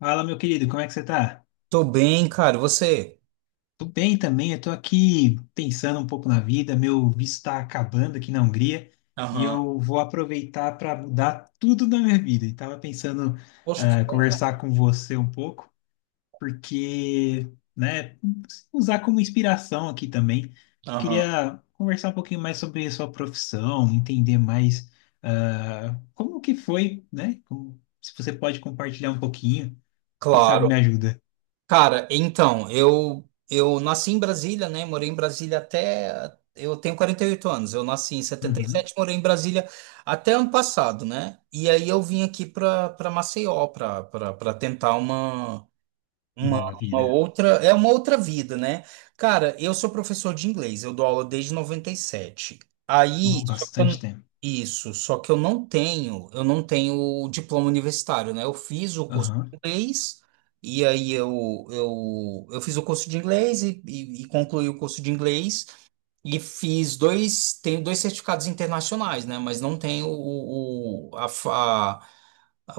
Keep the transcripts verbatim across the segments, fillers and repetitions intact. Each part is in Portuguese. Fala, meu querido, como é que você tá? Tô bem, cara. Você? Tô bem também, eu tô aqui pensando um pouco na vida, meu visto tá acabando aqui na Hungria e Aham. eu vou aproveitar para mudar tudo na minha vida. E tava pensando Poxa, que ah, bom, conversar cara. com você um pouco, porque, né, usar como inspiração aqui também. Aham. Queria conversar um pouquinho mais sobre a sua profissão, entender mais ah, como que foi, né? Como- se você pode compartilhar um pouquinho, quem sabe Claro. me ajuda. Cara, então, eu eu nasci em Brasília, né? Morei em Brasília até eu tenho quarenta e oito anos. Eu nasci em setenta e Uhum. sete morei em Brasília até ano passado, né? E aí eu vim aqui para para Maceió para para tentar uma Uma, Nova uma vida. outra, é uma outra vida, né? Cara, eu sou professor de inglês, eu dou aula desde noventa e sete. Aí, Oh, só que eu- bastante tempo. Isso, só que eu não tenho, eu não tenho diploma universitário, né? Eu fiz o curso de Aham. inglês, e aí eu, eu, eu fiz o curso de inglês e, e, e concluí o curso de inglês, e fiz dois, tenho dois certificados internacionais, né? Mas não tenho o, o, a, fa-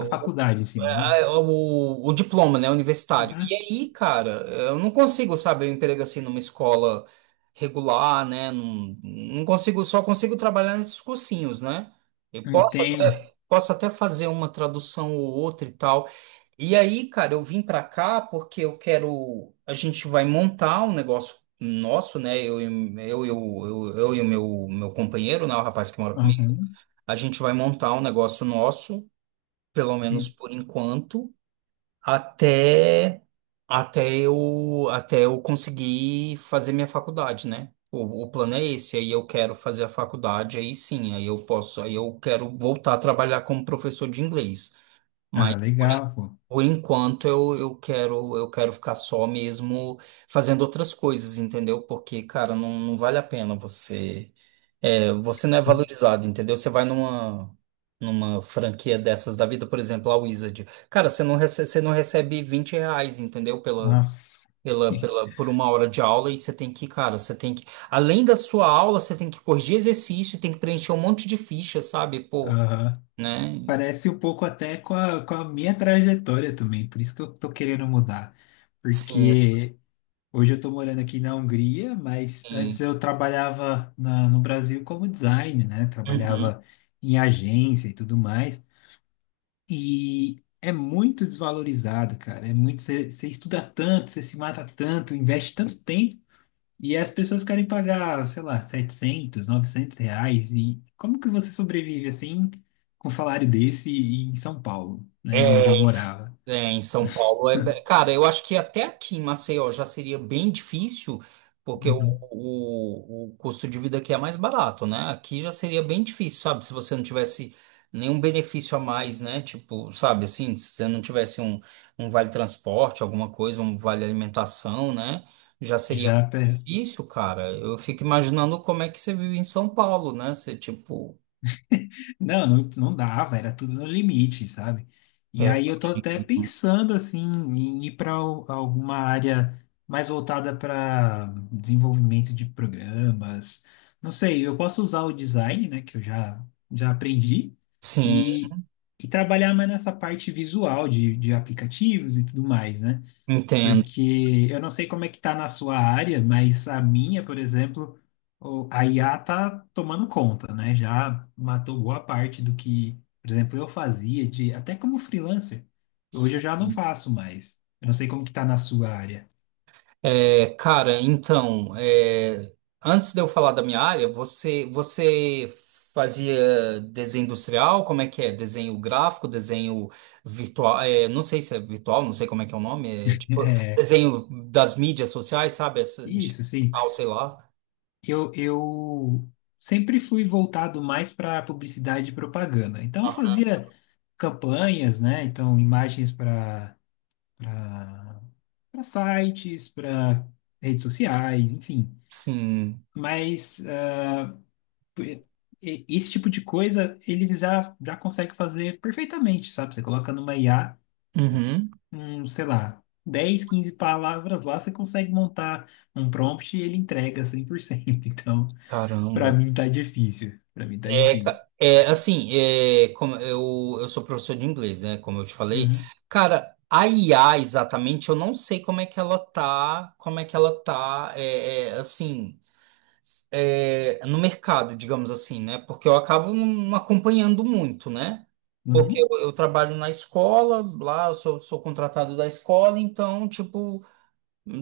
A faculdade, sim, né? é, é, o, o diploma, né, universitário. E Uhum. aí, cara, eu não consigo, sabe, eu emprego assim numa escola regular, né? Não, não consigo, só consigo trabalhar nesses cursinhos, né? Eu posso Entendo. até, Posso até fazer uma tradução ou outra e tal. E aí, cara, eu vim pra cá porque eu quero. A gente vai montar um negócio nosso, né? Eu, e- eu, eu, eu, eu e o meu, meu companheiro, né? O rapaz que mora comigo. Aham. A gente vai montar um negócio nosso, pelo menos por enquanto, até até eu até eu conseguir fazer minha faculdade, né? O, o plano é esse, aí eu quero fazer a faculdade, aí sim, aí eu posso, aí eu quero voltar a trabalhar como professor de inglês. Mas Ah, por legal, pô. por enquanto eu, eu quero eu quero ficar só mesmo fazendo outras coisas, entendeu? Porque, cara, não, não vale a pena você é, você não é valorizado, entendeu? Você vai numa numa franquia dessas da vida, por exemplo, a Wizard. Cara, você não recebe, você não recebe vinte reais, entendeu? Pela, Nossa. Pela, pela, por uma hora de aula, e você tem que, cara, você tem que, além da sua aula, você tem que corrigir exercício, tem que preencher um monte de ficha, sabe? Pô, Aham. né? Parece um pouco até com a, com a minha trajetória também, por isso que eu tô querendo mudar. Sim. Porque hoje eu tô morando aqui na Hungria, mas Sim. antes eu trabalhava na- no Brasil como design, né? Uhum. Trabalhava em agência e tudo mais. E é muito desvalorizado, cara. É muito, você você estuda tanto, você se mata tanto, investe tanto tempo, e as pessoas querem pagar, sei lá, setecentos, novecentos reais. E como que você sobrevive assim com um salário desse em São Paulo, né, onde eu É. morava? É, em São Paulo é, be- cara, eu acho que até aqui em Maceió já seria bem difícil, porque o, Uhum. o, o custo de vida aqui é mais barato, né? Aqui já seria bem difícil, sabe? Se você não tivesse nenhum benefício a mais, né? Tipo, sabe assim, se você não tivesse um, um vale transporte, alguma coisa, um vale alimentação, né? Já seria um Já pe- difícil, cara. Eu fico imaginando como é que você vive em São Paulo, né? Você, tipo, Não, não, não dava, era tudo no limite, sabe? E é, aí eu tô até pensando assim em ir para alguma área mais voltada para desenvolvimento de programas. Não sei, eu posso usar o design, né, que eu já já aprendi sim, e, e trabalhar mais nessa parte visual de, de aplicativos e tudo mais, né? entendo. Porque eu não sei como é que tá na sua área, mas a minha, por exemplo, o- a I A tá tomando conta, né? Já matou boa parte do que, por exemplo, eu fazia de até como freelancer. Hoje eu já não Sim. faço mais. Eu não sei como que tá na sua área. É, cara, então, é, antes de eu falar da minha área, você, você fazia desenho industrial? Como é que é? Desenho gráfico, desenho virtual? É, não sei se é virtual, não sei como é que é o nome. É, tipo, É, desenho das mídias sociais, sabe? Essa, isso, sim. digital, sei lá. Eu, eu sempre fui voltado mais para publicidade e propaganda. Então eu Aham. fazia campanhas, né? Então imagens para para sites, para redes sociais, enfim. Sim. Mas eh, e- esse tipo de coisa eles já, já conseguem fazer perfeitamente, sabe? Você coloca numa I A, Uhum. um, sei lá, dez, quinze palavras lá, você consegue montar um prompt e ele entrega cem por cento. Então, para Caramba. mim tá difícil. Para mim tá É, difícil. ca- é, assim, é, como eu, eu sou professor de inglês, né? Como eu te falei, Uhum, cara, a I A exatamente, eu não sei como é que ela tá, como é que ela tá, é, é, assim, é, no mercado, digamos assim, né? Porque eu acabo não acompanhando muito, né? Porque uhum, eu, eu trabalho na escola, lá eu sou, sou contratado da escola, então, tipo,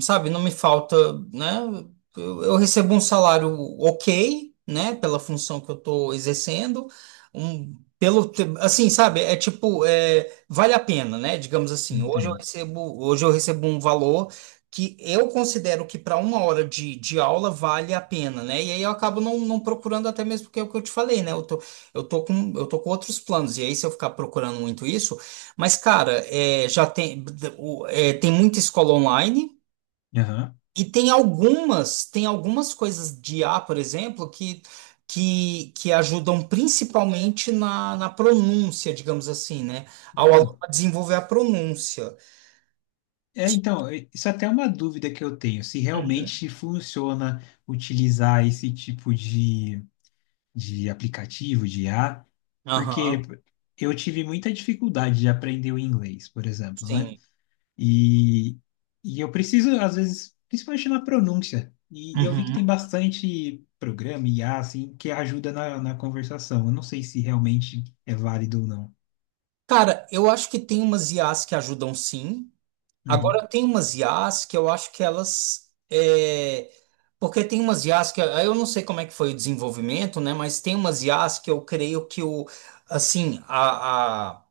sabe, não me falta, né? Eu, eu recebo um salário ok, né, pela função que eu estou exercendo, um, pelo, te- assim, sabe, é tipo, é, vale a pena, né? Digamos assim, hoje eu entendo. recebo, hoje eu recebo um valor que eu considero que para uma hora de, de aula vale a pena, né? E aí eu acabo não, não procurando até mesmo porque é o que eu te falei, né? Eu tô, eu tô com, eu tô com outros planos, e aí se eu ficar procurando muito isso, mas, cara, é, já tem, o- é, tem muita escola online, Aham. e tem algumas, tem algumas coisas de I a, por exemplo, que, que, que ajudam principalmente na, na pronúncia, digamos assim, né? Ao aluno Ah, a desenvolver a pronúncia. é, então, eh, isso até é uma dúvida que eu tenho, se Uhum. realmente funciona utilizar esse tipo de de aplicativo, de I a porque Aham, eu tive muita dificuldade de aprender o inglês, por exemplo, né? sim. E, e eu preciso, às vezes, principalmente na pronúncia, e, e eu vi que Uhum. tem bastante programa, I a assim, que ajuda na, na conversação. Eu não sei se realmente é válido ou não. Cara, eu acho que tem umas I As que ajudam sim. Uhum, Agora tem umas I As que eu acho que elas. É. Porque tem umas I As que. Aí eu não sei como é que foi o desenvolvimento, né? Mas tem umas I As que eu creio que o. Assim, a... a-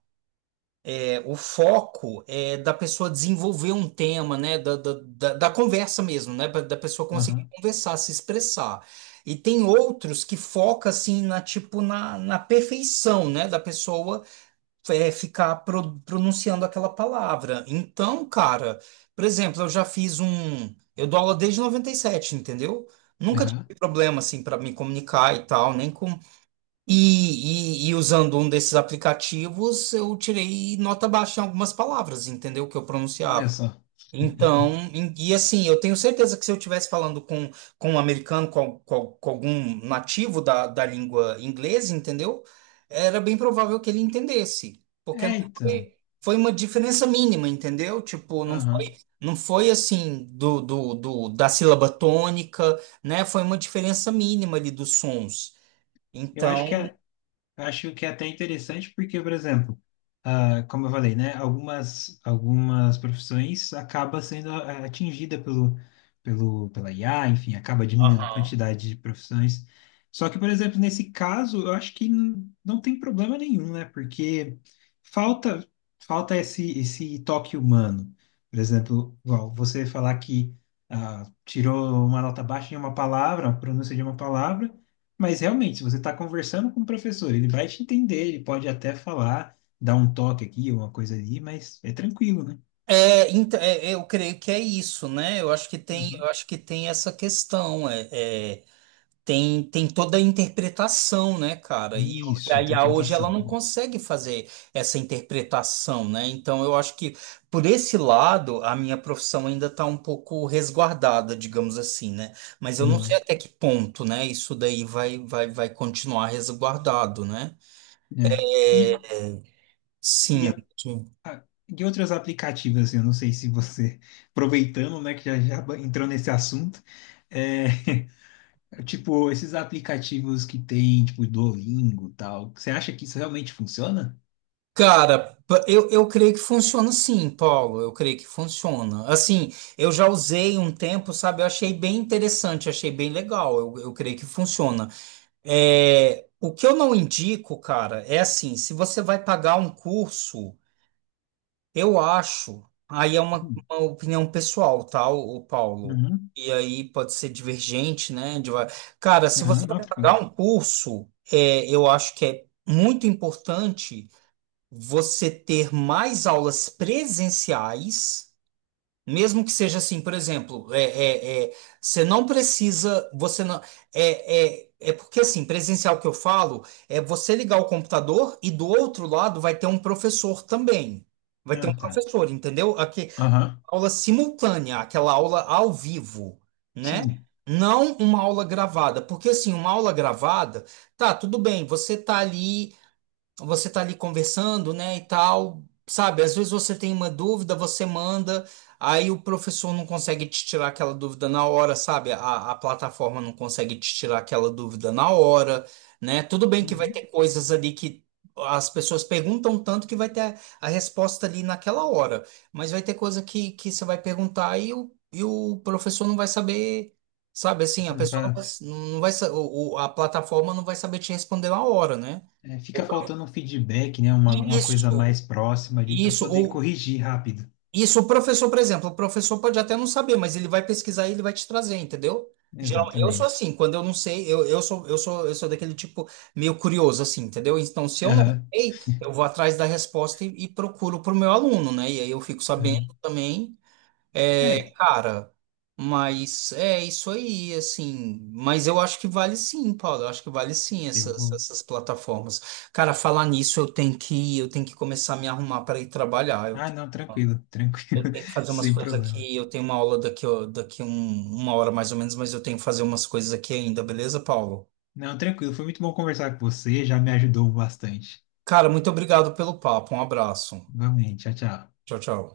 o foco é da pessoa desenvolver um tema, né? Da, da, da, da conversa mesmo, né? pra- Da pessoa conseguir aham, conversar, se expressar. E tem outros que foca assim na tipo na, na perfeição, né? Da pessoa é, ficar pro- pronunciando aquela palavra. Então, cara, por exemplo, eu já fiz um. Eu dou aula desde noventa e sete, entendeu? Nunca tive aham. problema assim para me comunicar e tal, nem com e, e, e usando um desses aplicativos, eu tirei nota baixa em algumas palavras, entendeu? Que eu Olha pronunciava. só. Então, em- e assim, eu tenho certeza que se eu estivesse falando com, com um americano, com, al- com, al- com algum nativo da, da língua inglesa, entendeu? Era bem provável que ele entendesse, porque não É, foi, então. foi uma diferença mínima, entendeu? Tipo, não Aham. foi, não foi assim do, do, do, da sílaba tônica, né? Foi uma diferença mínima ali dos sons. Eu acho que Então, Acho que é até interessante porque, por exemplo, ah, como eu falei, né, algumas algumas profissões acaba sendo ah, atingida pelo pelo pela I A, enfim, acaba diminuindo a quantidade de profissões. Só que, por exemplo, nesse caso, eu acho que n- não tem problema nenhum, né? Porque falta falta esse esse toque humano. Por exemplo, igual você falar que ah, tirou uma nota baixa em uma palavra, a pronúncia de uma palavra, mas realmente, se você está conversando com o professor, ele vai te entender, ele pode até falar, dar um toque aqui, uma coisa ali, mas é tranquilo, né? é, então, é, é, eu creio que é isso, né? Eu acho que tem, Uhum. eu acho que tem essa questão, é, é, tem, tem toda a interpretação, né, cara? E, o- e Isso, a I A hoje ela interpretação. não Boa. consegue fazer essa interpretação, né? Então eu acho que por esse lado a minha profissão ainda está um pouco resguardada, digamos assim, né? Mas eu não sei Uhum. até que ponto, né? Isso daí vai, vai, vai continuar resguardado, né? É. É. E, e, Sim. a, a- e outros aplicativos, assim, eu não sei se você, aproveitando, né, que já, já ba- entrou nesse assunto, é, tipo, esses aplicativos que tem, tipo, Duolingo e tal, você acha que isso realmente funciona? Cara, pa- eu, eu creio que funciona sim, Paulo. Eu creio que funciona. Assim, eu já usei um tempo, sabe? Eu achei bem interessante, achei bem legal. Eu, eu creio que funciona. É, o que eu não indico, cara, é assim: se você vai pagar um curso, eu acho. Aí é uma, Hum. uma opinião pessoal, tá, o, o Paulo? Uhum. E aí pode ser divergente, né? de- Cara, se você Aham, não, vai tranquilo. pagar um curso, é, eu acho que é muito importante você ter mais aulas presenciais, mesmo que seja assim, por exemplo, é, é, é, você não precisa, você não, é, é, é porque assim, presencial que eu falo, é você ligar o computador e do outro lado vai ter um professor também. Vai ter um Ah, tá. professor, entendeu? Aqui, Aham, aula simultânea, aquela aula ao vivo, né? sim. Não uma aula gravada, porque assim, uma aula gravada, tá, tudo bem, você tá ali você tá ali conversando, né, e tal, sabe? Às vezes você tem uma dúvida, você manda, aí o professor não consegue te tirar aquela dúvida na hora, sabe? A, a plataforma não consegue te tirar aquela dúvida na hora, né? Tudo bem que vai Uhum. ter coisas ali que as pessoas perguntam tanto que vai ter a, a resposta ali naquela hora, mas vai ter coisa que, que você vai perguntar e o, e o professor não vai saber. Sabe assim, a pessoa não vai, Exato. não vai, sa- o- o- a plataforma não vai saber te responder na hora, né? É, fica faltando um feedback, né? Uma, uma coisa Isso, mais próxima ali para isso, poder ou corrigir rápido. isso, o professor, por exemplo, o professor pode até não saber, mas ele vai pesquisar e ele vai te trazer, entendeu? Geral- Eu sou Exatamente. assim, quando eu não sei, eu, eu sou, eu sou, eu sou daquele tipo meio curioso, assim, entendeu? Então, se eu não Aham, sei, eu vou atrás da resposta e, e procuro para o meu aluno, né? E aí eu fico aham. sabendo também. É, É, cara, mas é isso aí, assim. Mas eu acho que vale sim, Paulo. Eu acho que vale sim eu essas, vou. essas plataformas. Cara, falar nisso, eu tenho que, eu tenho que começar a me arrumar para ir trabalhar. Eu Ah, tenho, não, tranquilo, tranquilo, eu tenho que fazer umas sem coisas problema. aqui. Eu tenho uma aula daqui, ó, daqui um- uma hora mais ou menos, mas eu tenho que fazer umas coisas aqui ainda, beleza, Paulo? Não, tranquilo, foi muito bom conversar com você, já me ajudou bastante. Cara, muito obrigado pelo papo. Um abraço. Igualmente, tchau, tchau. Tchau, tchau.